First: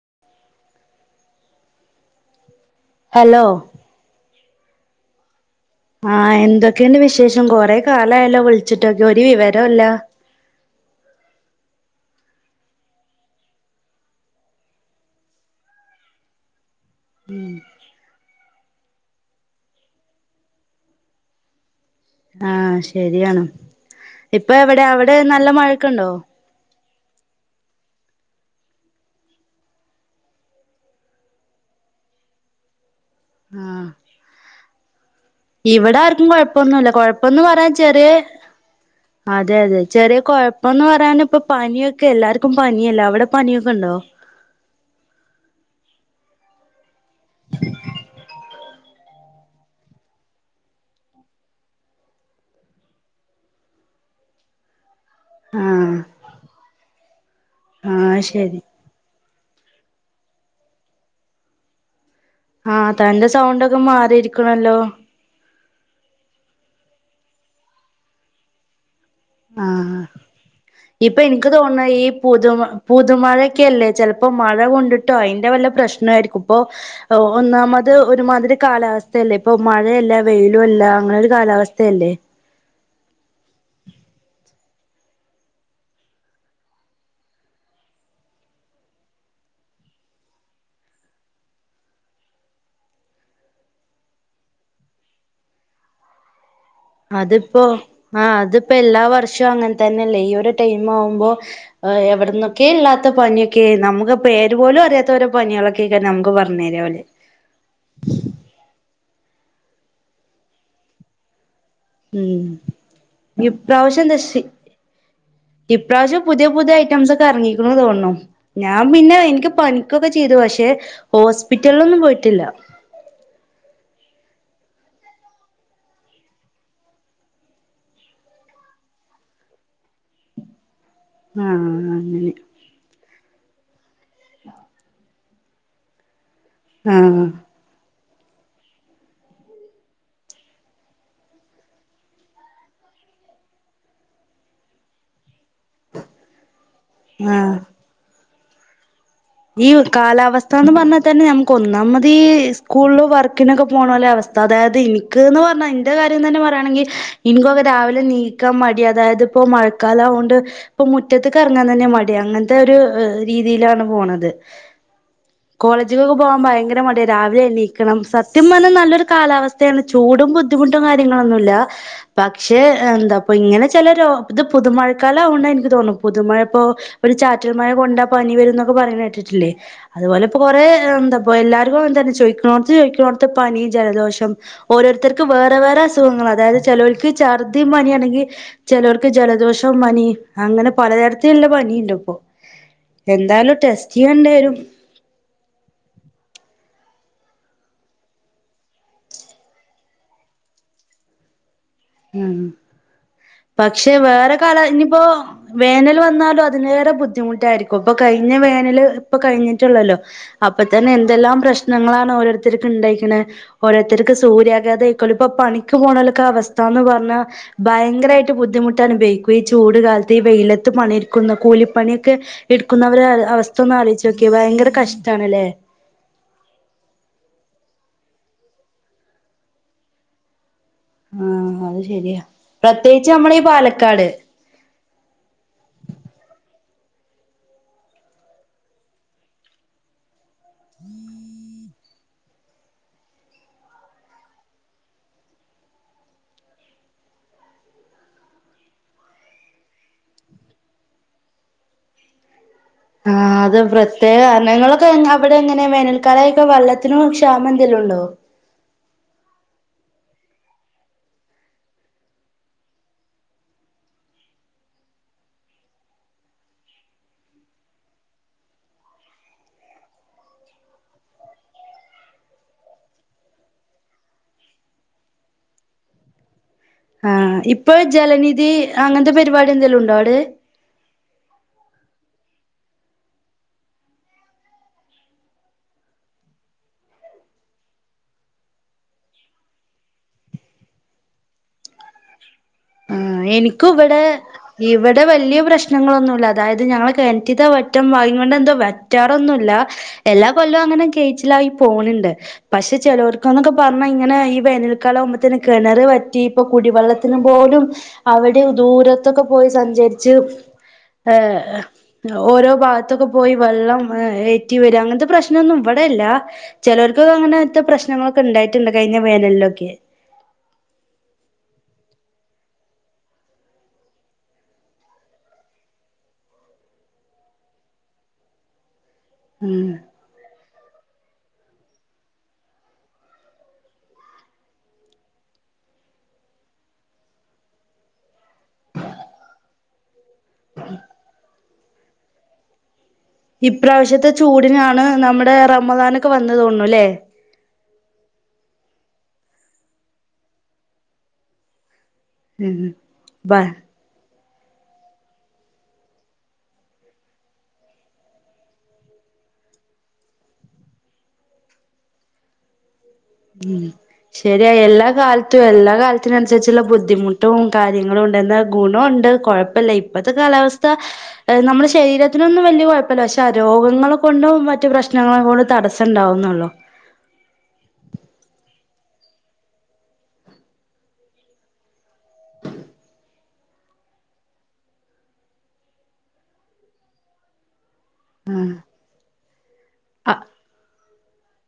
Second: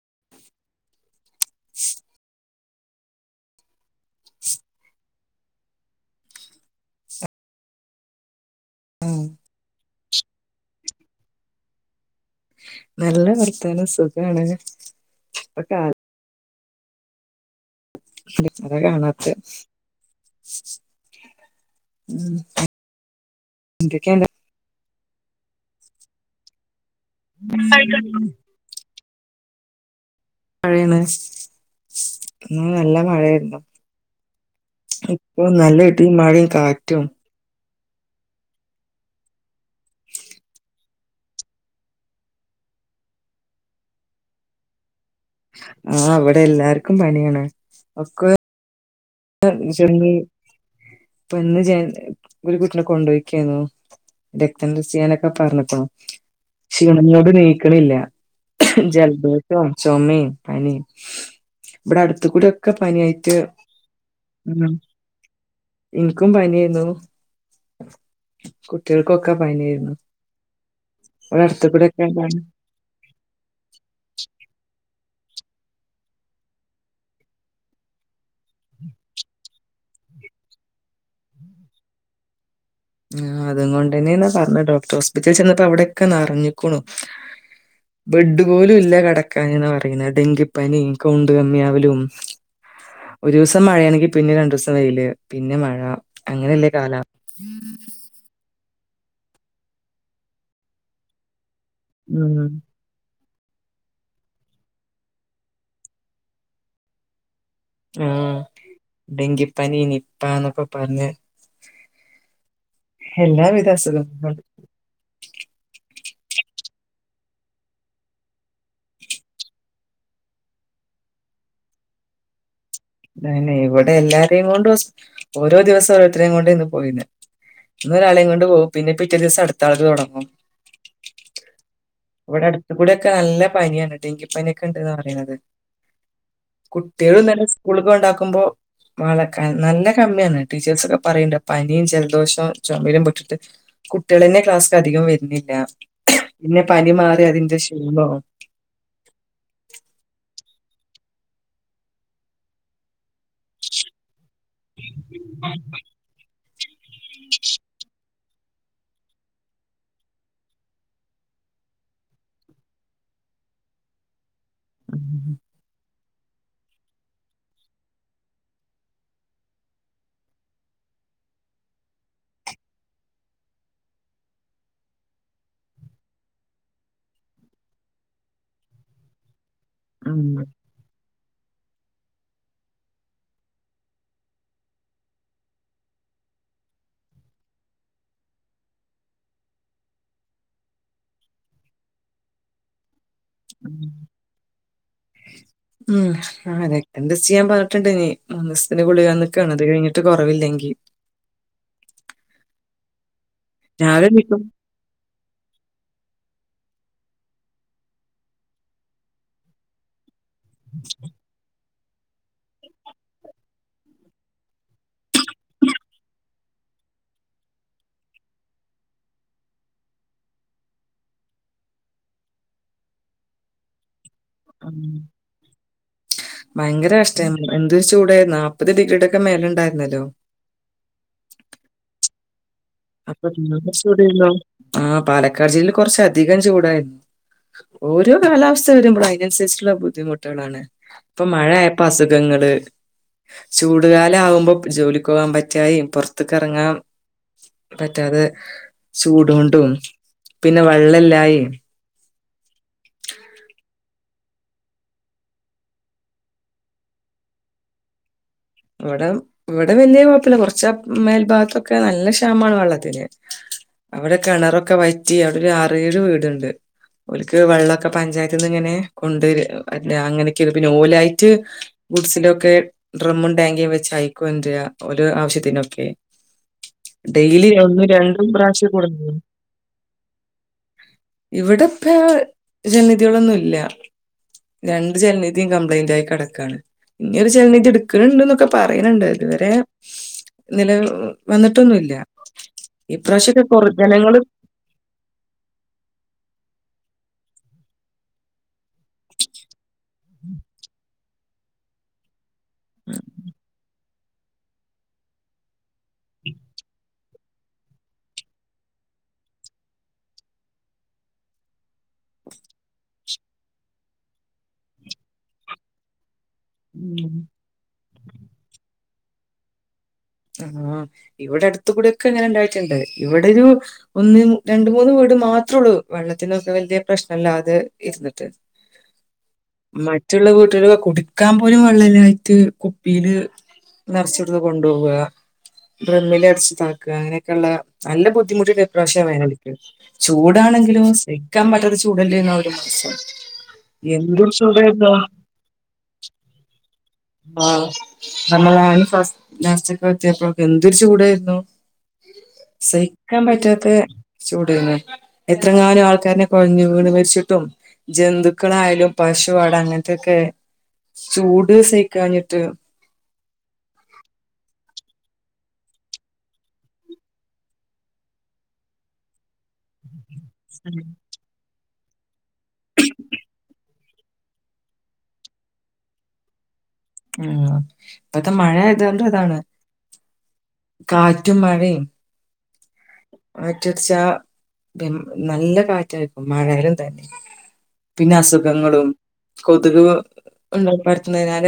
[unintelligible] Hello ആഹ എന്തൊക്കെയണ്ട് വിശേഷം കൊറെ കാലായല്ലോ വിളി ച്ചിട്ടൊക്കെ ഉം ഒരു വിവരെ ഇല്ല നല്ല വർത്താനം സുഖമാണ് ഇപ്പൊ കാ ഉം ഇപ്പഴ കാണാത്തെ ഉം ആഹ ശരിയാണ് എന്തൊക്കെണ്ട് ഇപ്പൊ എവിടെയ അവള് ഇവിടെ നല്ല മഴക്കുണ്ടോ [unintelligible] മഴയാണ് എന്ന നല്ല മഴയായിരുന്നു ആഹ ഇപ്പൊ നല്ല ഇവിടെ ഇടിയും ആർക്കും മഴയും കൊഴപ്പൊന്നുമല്ല കാറ്റും കൊഴപ്പന്ന് പറ ചെറിയ അതെ അതെ ചെറിയ കുഴപ്പംന്ന് പറയാന ഇപ്പ പനിയൊക്കെ എല്ലാർക്കും പനിയല്ലേ അവിടെ പനിയൊക്കെ ഉണ്ടോ ആഹ അവിടെ എല്ലാർ ക്കും പനിയാണ് ഒക്കൊ ഇപ്പം [unintelligible] ഇപ്പൊ ഇന്ന് ഒരു കുട്ടിനെ കൊണ്ടുപോയിക്കായിരുന്നു രക്തം ടെസ്റ്റ്‌ ചെയ്യാനൊക്കെ ഇപ്പ പറഞ്ഞപ്പോ ആഹ് ക്ഷീണണിയോട് നീക്കണില്ല ആഹ് ശരി ജലദോ ശം ചോമേം പനീം ആഹ തന്റെ സൗണ്ട ഒക്കെ മാറിരി ഉം എനിക്കും പനി എന്തോ കു ആ ആ ഇപ്പൊ ഇവിടെ എനിക്ക് അടുത്ത് തോണുന്നേ കൂടെ ഈ ഒക്കെ പുതു പുതുമഴക്കല്ലേ ചെലപ്പോ മഴ കൊണ്ടിട്ട് ട്ടോ അതിന്റെ വല്ല പ്രശ്നയിരിക്കും ഇപ്പോ ഒന്നാമത് ഒരുമതി രി കാലാവസ്ഥയല്ലേ ഇപ്പോ മഴയല്ല വെയിലും അല്ല അങ്ങനെ ഒരു കാലാവസ്ഥയല്ലേ ആ അത് കൊണ്ട് തന്നെണ് പറഞ് ഡോക്ടർ ഹോസ്പിറ്റൽ ചെന്നപ്പോ അവിടെയൊക്കെ നറഞ്ഞുക്കുണു ബെഡ് പോലും ഇല്ല കെടക്കാൻ പറയുന്ന ഡെങ്കിപ്പനി കൗണ്ട് കമ്മിയാവലും ഒരുസം മഴയാണെങ്കി പിന്നെ രണ്ടുസം വെയില് പിന്നെ മഴ അങ്ങനെയല്ല കാല അതിപ്പോ [unintelligible] ആ അത് ഇപ്പൊ എല്ലാ വർഷവും അങ്ങനെ തന്നെയല്ലേ ഈ ഒരു ടൈം ആവുമ്പോ ഉം എവിടന്നൊക്കെ ഇല്ലാത്ത പനിയെ ക്കേ നമുക്ക് പേര് പോലും അറിയാത്ത ഓരോ പനി കളൊക്കെ നമുക്ക് പറഞ്ഞു തരാ ഓല് ആഹ് ഡെങ്കിപ്പനി നിപ്പന്നൊക്കെ പർഞ് ഉം ഇപ്രാവശ്യം ന്താ ഷി അസുഖങ്ങളുണ്ട്. ഇപ് പ്രാശ്യം പുതിയ പുതിയ ഐറ്റംസ് ഒക്കെ ഇറങ്ങിക്ണൂന്നുർഞു. ഞാൻ പിന്നെ ഇൻക്ക് പനിക്കൊക്കെ ചെയ്തു പക്ഷെ ഹോസ്പിറ്റൽലൊന്നും പോയിട്ടില്ല. ദേന്നെ ഇവടെ എല്ലാരെയും കൊണ്ടു ഓസ് ഓരോ ദിവസം ഒരോര്ത്തരെയും കൊണ്ട്ന്ന് പോയീന്നെ ന്ന് ഒരാളെയും കൊണ്ട് പോഉ പിന്നെ പിറ്റേ ദിവസം അടുത്ത ആള്ത് തുടങ്ങും. ആഹ് അങ്ങനെ ഇവടെ അടുത് കൂടെക്കെല്ല പനിയാണ് ടങ്കിപ്പനി ക്കെണ്ട്ന്നർഞ്ഞീണത് ആഹ് കുട്ടികളുംന്നന്നെസ് കൊണ്ടാക്കുമ്പോ മഴ ക നല്ല കമ്മിയാണ് ടീച്ചേഴ്സ്ക്കെ പറയിണ്ട് പനിയും ജലദോഷവും ചുമലും പൊട്ടിട്ട് കുട്ടികളെന്നെ ക്ലാസ് ല് അധികം വരുന്നില്ല യാ പിന്നെ പനി മാറി അതിന്റെ ശീനോ ഈവ് കാലാവസ്ഥന്ന് പറഞ്ഞാ തന്നെ നമുക്ക് ഒന്നാമതീ സ്കൂൾല് വർക്കിനൊക്കെ പോണോലെ അവസ് അതായത് ഇന്ക്ക്ന്ന് വർഞ്ഞ ന്റെ കാര്യം തന്നെ പറയാൻ ഇൻക്കൊക്കെ രാവിലെ നീ ക്ക മടിയാ അതായത് ഇപ്പോ മഴക്കാല ആവോണ്ട് ഇപ്പൊ മുറ്റത്തക്ക്റങ്ങാൻ തന്നെ മടി അങ്ങനത്തെ ഒരു ഏഹ് രീതിയിലാണ് പോണത് ഉം കോളേജിലൊക്കെ പോകാൻ ഭയങ്കര മടിയ രാവിലെ എണീക്കണം സത്യം പറഞ്ഞാൽ നല്ലൊരു കാലാവസ്ഥയാണ് ചൂടും ബുദ്ധിമുട്ടും കാര്യങ്ങളൊന്നുല്ല പക്ഷേ എന്താപ്പ ഇങ്ങനെ ചില ഇത് പുതുമഴക്കാലം ആവണ്ട എനിക്ക് തോന്നും പുതുമഴ ഇപ്പോ ഒരു ചാറ്റൽ മഴ കൊണ്ടാ പനി വര എന്നൊക്കെ പറയണ ട്ടിട്ട് ല്ലേ അതുപോലെ ഇപ്പൊ ഉം, കൊറെ എന്താ എല്ലാർക്കും അങ്ങനെതന്നെ ചോദിക്കണോടത്ത് ചോദിക്കണോടത്ത് പനി ജലദോഷം ഓരോരുത്തർക്ക് വേറെ വേറെ അസുഖങ്ങളാ അതായത് ചെലോൽക്ക് ചഛർദി പനിയാണെങ്കിൽ ചെലോൽക്ക് ജലദോഷം പനി അങ്ങനെ പലതരത്തിലുള്ള പനിയിണ്ട് ഇപ്പൊ എന്താണ് ടെസ്റ്റ് ഉം. ഉം ആഹ് അതെ എന്താ ചെയ്യാൻ പറഞ്ഞിട്ടുണ്ട് ഇനി മൂന്നിസിന് ഗുളിക തന്ന്ക്കാണ് അത് കഴിഞ്ഞിട്ട് കുറവില്ലെങ്കി ആഹ് പക്ഷെ രാവിലെ വേറ എണീക്കും കാല ഇനിപ്പോ വേനൽ വ ന്നാലും അതിനേറെ ബുദ്ധിമുട്ടായിരിക്കും ഇപ്പൊ കഴിഞ്ഞ വേനല് ഇപ്പൊ കഴിഞ്ഞിട്ടുള്ളല്ലോ അപ്പൊ തന്നെ എന്തെല്ലാം പ്രശ് ങ്ങളാണ് ഓരോരുത്തർക്ക് ഉണ്ടായിരിക്കുന്നത് ഓരോരുത്തർക്ക് സൂര്യാഘാതം ഏക്കല്ലും ഇപ്പൊ പണിക്ക് പോകണൊക്കെ അവസ് ന്ന പറഞ്ഞാ ഭയങ്കരായിട്ട് ബുദ്ധിമുട്ട് അനുഭവിക്കും ഈ ചൂട് കാലത്ത് ഈ വെയിലത്ത് പണി എടുക്കുന്ന കൂലിപ്പണിയൊക്കെ എടുക്കുന്നവരുടെ അവസ്ഥ ഒന്ന ആലോച കിയെ ഭയങ്കര ഉം, കഷ്ടാണല്ലേ എന്ത് ചൂടായിരുന്ന് നാപത് ഡിഗ്രീടൊക്കെ മേല ഉണ്ടായിരുന്നല്ലോ. ആഹ് അത് ശരിയാ പ്രത്യേകിച്ച് അപ്പൊ നമ്മളെ ഈ പാലക്കാട് [unintelligible] ആഹ് പാലക്കാട് ജില്ല കുറച്ച അധികം ചൂടായിരുന്നു ഓരോ കാലാവസ്ഥ വരുമ്പോള് അതിനനുസരിച്ചുള്ള ബുദ്ധിമുട്ടുകളാണ് ഇപ്പൊ മഴയായപ്പോ അസുഖങ്ങള് ചൂടുകാലം ആകുമ്പോ ജോലിക്ക് പോകാൻ പറ്റായികേം പൊറത്തക്കെറങ്ങാൻ പറ്റാതെ ചൂട് കൊണ്ടും പിന്നെ വെള്ളല്ലായ്കയും ആ അത് പ്ര തേകാരണങ്ങളൊക്കെ അവിടെ എങ്ങനെ വേനൽക്കാലയ്ക്കെ വെള്ളത്തിനും ക്ഷാമം എന്തെലുണ്ടോ ഇവടെ ഇവടെ പിന്നെ കൊഴപ്പല്ല കൊർച്ച മേൽഭാഗത്തൊക്കെ നല്ല ക്ഷാമാണ് വെള്ളത്തിന് അവടെ കെണറൊക്കെ വറ്റി അവിടെ ഒരു ആറേഴ് വീട്ണ്ട് ഓൽക്ക് വെള്ളൊക്കെ പഞ്ചായത്തിന്ന് ഇങ്ങനെ കൊണ്ട വര അങ്ങനെയൊകണ് പിന്നെ ഓലായിട്ട് ഗുഡ്സിലൊക്കെ ഡ്രമ് ടാങ്ങി വെച്ച് അയ്കൊണ്ടര ഓലെ ആവശ്യത്തിനൊക്കെ ആ ഡെയിലി ഇപ്പൊ ഒന്നും രണ്ടും ജലനിധി പ്രാവശ്യം കൊടുക്കുന്നു അങ്ങൻത്തെ പരിപാടി എന്തെലും ഉണ്ടോ അവ്ട് ഇവിടെപ്പെ ജല നിധികളൊന്നുംല്ല രണ്ട് ജലനിധിയും കംപ്ലൈന്റ് ആയി കെടക്കാണ് ഇനി ഒരു ജലനിധി ഇട്ക് ക്കല്ണ്ട്ന്നൊക്കെ പറിണിണ്ട് ഇതുവരെ നില വന്നിട്ടൊന്നുല്ല ആ എനിക്കുവടെ ഇവടെ വല്യ പ്രശ്നങ്ങളൊന്നുല്ല അതായത് ഞങ്ങള് കെൺറ്റിതെ വറ്റം ഭാഗ്യം കൊണ്ട് എന്തോ വറ്റാറൊന്നുല്ല എല്ലാ കൊല്ലവും അങ്ങനെ കെയ്ച്ചിലായി പോണണ്ട് പക്ഷെ ചെലോർക്ക്ന്നൊക്കെ പർ ണ ഇങ്ങനെ ഈ വേനൽക്കാലം ആകുമ്പത്തന്നെ കെണറ് വറ്റി ഇപ്പൊ കുടിവെള്ളത്തിന് പോലും അവിടും ദൂരത്തൊക്കെ പോയി സഞ്ചരിച്ച് ഏഹ് ഓരോ ഭാഗത്തൊക്കെ പോയി വെള്ളം ഏറ്റി വരും അങ്ങൻത്തെ പ്രശ്നൊന്നും ഇവടെല്ല ചെലര്ക് ഉം. അങ്ങനത്തെ പ്രശ് ഞങ്ങൾക്കണ്ടായിട്ട്ണ്ട് കയ്ഞ്ഞ വേനൽലൊക്കെ ആഹ് ഇവടെ അട്ത്തു കൂടൊക്കെ ഇങ്ങനെ ഇണ്ടായിട്ട്ണ്ട് ഇവടൊരു ഒന്ന് രണ്ട് മൂന്ന് വീട് മാത്രേള്ളു വെള്ളത്തിനൊക്കെ വല്യ പ്രശ്ന ല്ലാതെ പ്രശ്നല്ലാതെ ഇരുന്നിട്ട് ഉം മറ്റുള്ള വീട്ടലു കുടി [unintelligible] പോലും വെള്ളല്ലായിട്ട് കുപ്പിയില് നേർച്ചി ഇവ്ട്ന്ന് കൊണ്ടോവാ ഡ്രമ്മിൽ അടച്ച്താക്കാ അങ്ങനെയൊകൊള്ള നല്ല ബുദ്ധിമുട്ടുണ്ട് ഈ പ്രാവശ്യ വേനല്ക്ക് ചൂടാണെങ്കിലോ സഹിക്കാൻ പറ്റാത്ത ചൂടല്ലേ എന്ന ഒരു മാസം. ഇപ്രാവശ്യത്തെ എന്തൊരു ചൂടിനാണ് ചൂടായിരുന്നു നമ്മുടെ റമളാനോക്കെ വന്നു തോന്നൂണു ല്ലേ ആ റമളാൻ ഫസ് ലാസ്റ്റക്ക എത്തിയപ്പോകെ എന്തൊരു ചൂടായിരുന്നു. ഉം സഹിക്കാൻ ബ പറ്റാത്ത ചൂട് യിര്ന്നു എത്രങ്ങാനും ആൾക്കാരനെ കുഴഞ്ഞു വീണ് മരിച്ചിട്ടും ജന്തുക്കളായാലും പശു ആട് അങ്ങനത്തൊക്കെ ചൂട് സ കാഞ്ഞിട്ട് ഉം ശരിയ എല്ലാ കാ റ്റ് എല്ലാ കാലത്തിന് അനുസരിച്ചുള്ള ബുദ്ധിമുട്ടും കാര്യങ്ങളും ഉണ്ടെന്ന ഗുണണ്ട് കുഴപ്പല്ല ഇപ്പത്തെ കാലാവസ്ഥ ഉം. ഏഹ് നമ്മള് ശരീരത്തിനൊന്നും വല്ല്യ കുഴപ്പല്ല പക്ഷെ രോഗങ്ങളെ കൊണ്ടും മറ്റു പ്രശ്നങ്ങളെ കൊണ്ട് തടസ്സണ്ടാവുന്നുള്ളു. ഉം ഇപ്പത്തെ മഴ [unintelligible] താണ് കാറ്റും മഴയും കാറ്റടച്ചാ നല്ല പി കാറ്റായിരിക്കും [unintelligible] പിന്നെ അസുഖങ്ങളും കൊതുക് [unintelligible] [unintelligible]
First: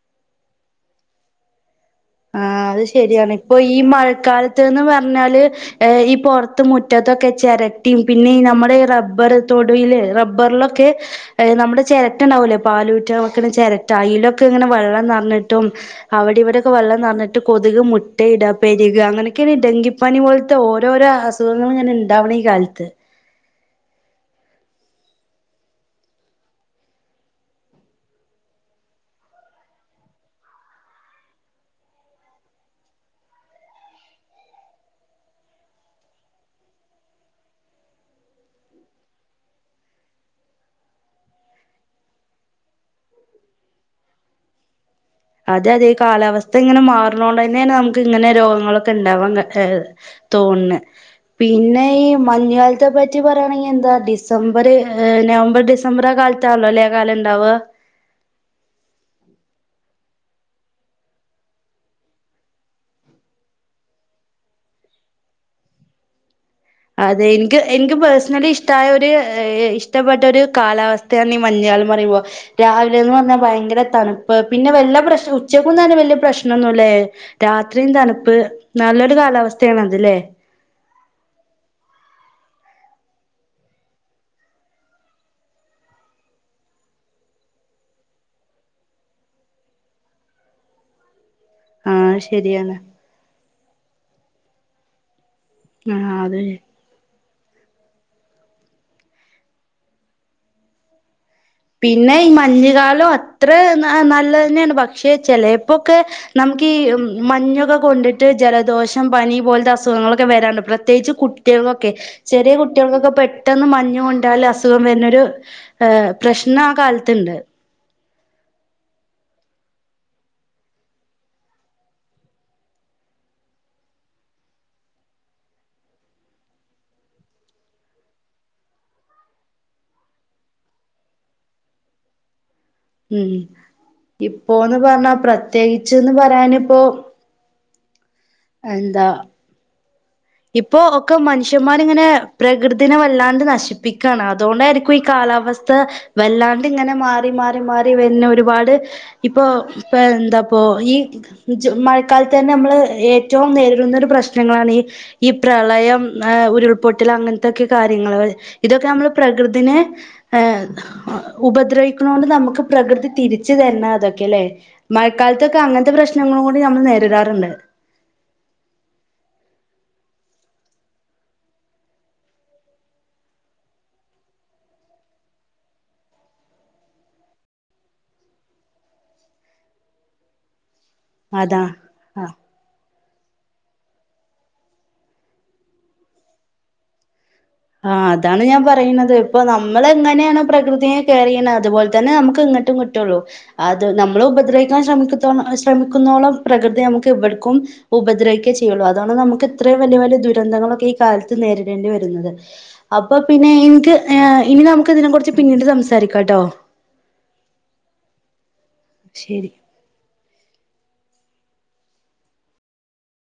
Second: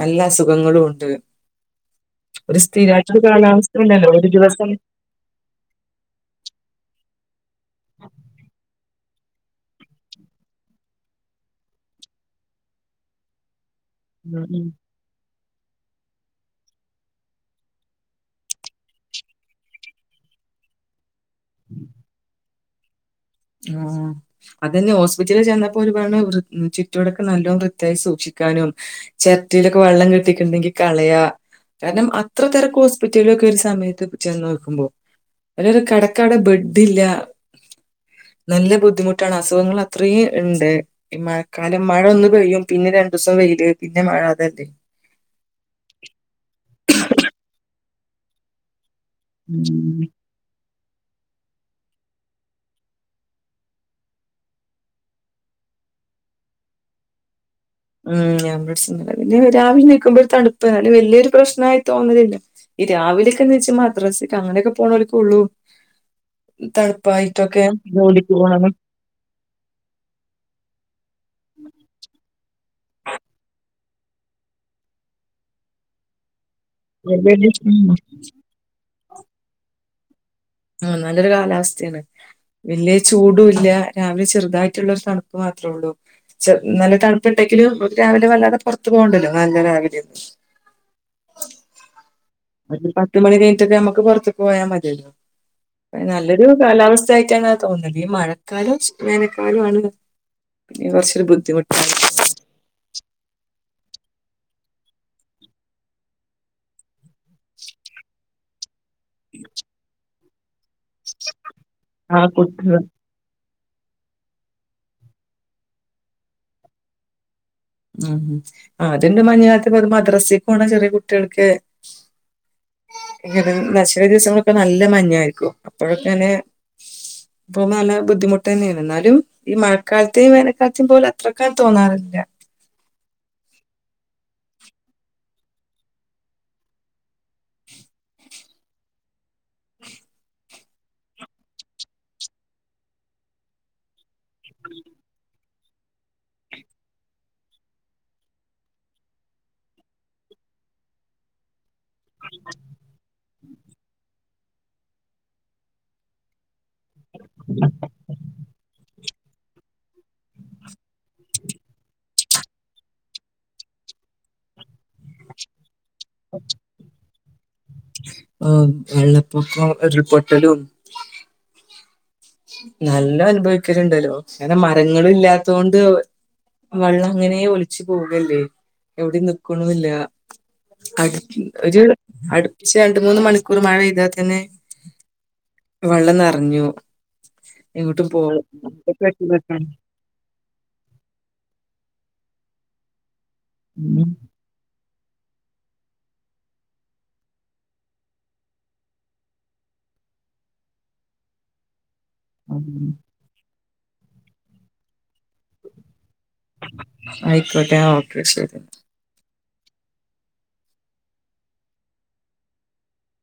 നല്ല അസുഖങ്ങളും ഉണ്ട് ഒരു സ്ഥിരായി യ ഇപ്പോ ഈ മഴക്കാലത്ത്ന്ന് പറഞ്ഞാല് ഈ പോർത്ത് മുറ്റത്ത് ചെരട്ടിം പിന്നെ നമ്മടെ ബ്ബറ് തൊടുല് റബ്ബർലൊക്കെ നമ്മടെ ചെരട്ട ഉണ്ടാവൂല്ലേ പാലൂറ്റാം വെക്ക്ണേ ചെര ടൈലൊക്കെ ഉം, ഇങ്ങനെ ഉം. വെള്ളം നെർഞ്ട്ടും അവിടെ [unintelligible] വെള്ളം നെറഞ്ഞിട്ട് കൊതുക് മുട്ടയിടാ പെരുകാ അങ്ങനൊക്കെയാണ് ഡെങ്കിപ്പനി പോലത്തെ ഓരോരോ അ അസുഖങ്ങള് ഇങ്ങനെ ഇണ്ടാവ്നെക്കാരം ത്ത് ആ അതന്നെ ഹോസ്പിറ്റലിൽ ചെന്നപ്പോ ഒരു പെണ്ണ് ചുറ്റുവാടൊക്കെ നല്ലോണം വൃത്തയായി സൂക്ഷിക്കാനും ചെര്ട്ടിലൊക്കെ വെള്ളം കെട്ടിക്ക്ണ്ടെങ്കി കളയാ കാരണം അത്ര തെരക്ക് ഹോസ്പിറ്റൽലൊക്കെ ഒരു സമയത്ത് ചെന്ന് നോക്കുമ്പോ അല്ല ഒര് കടക്കവിടെ ബെഡില്ല നല്ല ബുദ്ധിമുട്ടാണ് അസുഖങ്ങള് അത്രേം ഇണ്ട് ഈ മഴക്കാലം മഴ ഒന്ന് പെയ്യും പിന്നെ രണ്ടുസം വെയ്ല് പിന്നെ മഴ അതല്ലേ അതെ അതെ കാലാവസ്ഥ ഇങ്ങനെ മാർണോണ്ട് തന്നെ [unintelligible] ക്ക് ഇങ്ങനെ രോഗങ്ങള് ക്കെ ഇണ്ടാവാൻ ഉം. തോൻണ് പിന്നെ ഈ മഞ്ഞുകാലത്തെ പറ്റി പറയാണെങ്കി എന്താ ഡിസംബറ്, നവംബർ, ഡിസംബർ ആ കാലത്താണല്ലോ അല്ലേ കാലം ഇണ്ടാവാ ഉം ഞ പിന്നെ രാവിലെ നിക്കുമ്പോ ഒരു തണുപ്പാ വല്യയൊരു പ്രശ്നമായി തോന്ന്ന്നില്ല ഈ രാവിലെക്കെന്ന് വെച്ചാ മദ്രാസക്ക് അങ്ങനെക്കെ പോണോൽക്കെള്ളൂ അതെ ഇൻക്ക് എൻക്ക് പേഴ്സണലി പോണത് ഇഷ്ടായ ഒര് ഇഷ്ടപ്പെട്ട ഒരു കാലാവസ്ഥയാണ് മഞ് കാലം പറയുമ്പോ രാവിലെന്ന് പറഞ്ഞാ ഭയങ്കര തൺപ്പ് പിന്നെ വല്ല പ്രശ്ം ഉച്ചയ്ക്കും തന്നെ വലിയ പ്രശ് ന്നന്നുല്ലേ രാത്രിയും തണുപ്പ് നല്ലൊരു കാലാവസ്ഥയാണ് തിലേ ആ നല്ലൊരു കാലാവസ്ഥയാണ് വല്യയെ ചൂടുല്ല രാവിലെ ചെറുതായിട്ടുള്ളരു തണുപ്പ് മാത്രള്ളൂ ചെ നല്ല തണുപ്പ്ണ്ടെങ്കിലും രാവിലെ വല്ലാതെ പൊർത്തു പോകണ്ടല്ലോ നല്ല രാവിലെന്ന് ആ ശരിയാണ് ഒരു പത്ത് മണി കഴിഞ്ഞട്ടക്കെ നമ്മക്ക് പൊർത് പോയാ മത്യല്ലോ ആ നല്ലൊരു അത് കാലാവസ്ഥ ആയ് ത്തെ തോന്നല് ഈ മഴക്കാലം വേനൽക്കാലോ ആണ് പിന്നെ കൊർച്ചൊരു ബുദ്ധി പിന്നെ ഇ മഞ്ഞുകാലം അത്ര വ നല്ലതന്ന്യാണ് പക്ഷെ ചെലേപ്പൊക്കെ നമ്ക്കി മഞ്ഞൊകെ കൊണ്ടിട്ട് ജലദോഷം പനി പോൽത്തെ അസുഖങ്ങ വരാണ് പ്രത്യേകിച്ച് കുട് കുട്ട്യേൾക്കൊക്കെ ആ ചെറിയ കുട്ടികൾ കുട്ട്യേൾക്കൊക്കെ പെട് ട്ടെന്ന് മഞ്ഞു കൊണ്ടാല് അസുഖം വര്ന്നൊരു പ്രശ്നം ആ കാലത്ണ്ട് ഉം അത്ണ്ട് മഞ്ഞു കാലത്ത് പ്പൊ മദ്രസേക്ക് പോണ ചെറ്യേ കുട്ട്യേൾക്ക് [unintelligible] ദിവസങ്ങളൊക്കെ നല്ല മഞ്ഞായിരിക്കും അപ്പോഴൊക്കെങ്ങനെ ഇപ്പ നല്ല ബുദ്ധിമുട്ടന്നെയാണ് എന്നാലും ഈ മഴക്കാലത്തെയും വേനൽക്കാലത്തെയും പോലും അത്രക്കാണ്ട് തോന്നാറില്ല ഉം ഇപ്പോന്ന് പർഞ്ഞാ പ്രത്യേകിച്ച്ന്ന് പറയാനിപ്പൊ എന്താ ഇപ്പൊ ഒക്കെ മനുഷ്യന്മാരിങ്ങനെ പ്രകൃതിനെ വല്ലാണ്ട് നശിപ്പി- കാണെ. അതുകൊണ്ടായിരിക്കും ഈ കാലാവസ ത വല്ലാണ്ട് ഇങ്ങനെ മാറി മാറി മാറി വരുന്ന ഒരുപാട് ഇപ്പൊ ഇപ്പ എന്താപ്പ ഈ മഴക്കാലത്ത് തന്നെ നമ്മള് ഏ- ഏറ്റവും നേരിടുന്ന ഒരു പ്രശ്നങ്ങളാണ് ഈ ഈ പ്രളയം ആ ഉരുൾ പൊട്ടല് അങ്ങനത്തൊക്കെ കാര്യങ്ങള് ഇതൊക്കെ നമ്മൾ പ്രകൃതിനെ ഉപദ്രവിക്കുന്നൊണ്ട് നമുക്ക് പ്രകൃതി തിരിച്ചു തരണതാ അതൊക്കെ അല്ലേ മഴക്കാലത്തൊക്കെ അങ്ങനെ പ്രശ്നങ്ങളും കൂടി നമ്മൾ നേരിടാ ണ്ട് ആ വെള്ളപ്പൊക്കം ഉരുൾപൊട്ടലും നല്ല അനുഭവിക്കലുണ്ടല്ലോ കാരണം മരങ്ങളും ഇല്ലാത്ത കൊണ്ട് വെള്ളം അങ്ങനെ ഒലിച്ച് പോകേണ്ടേ എവിടെം നിക്കണൂല്ല അതാ ഒരു ആഹ് അടിപ്പിച്ച് രണ്ട് മൂന്ന് മണിക്കൂർ മഴ പെയ്താൽ തന്നെ വെള്ളം നിറഞ്ഞു ആ എങ്ങോട്ടും പോ അതാണ് ഞാൻ പറയുന്നത് ഇപ്പൊ ഉം നമ്മൾ എങ്ങനെയാണ് പ്രകൃതിയെ കെയർ ചെയ്യണ അതുപോലെ തന്നെ നമുക്ക് ഇങ്ങട്ടും കിട്ടുള്ളൂ അത് നമ്മള ഉപദ്രവിക്കാൻ ശ്രമിക്കും ശ്രമിക്കുന്നോളം പ്രകൃതി നമുക്ക് ഇവിടക്കും ഉപദ്രവിക്കുക ചെയ്യുള്ളൂ അതാണ് നമുക്ക് ഇത്രയും വലിയ വലിയ ദുരന്തങ്ങളൊക്കെ ഈ കാലത്ത് നേരിടേണ്ടി വരുന്നത്. അപ്പൊ പിന്നെ ഈ ഇനി നമുക്ക്‌ ഇതിനെ കുറിച്ച് പിന്നീട് സംസാരിക്കാം ആയിക്കോട്ട ഓക്ക ശരി [inaudible] ശരി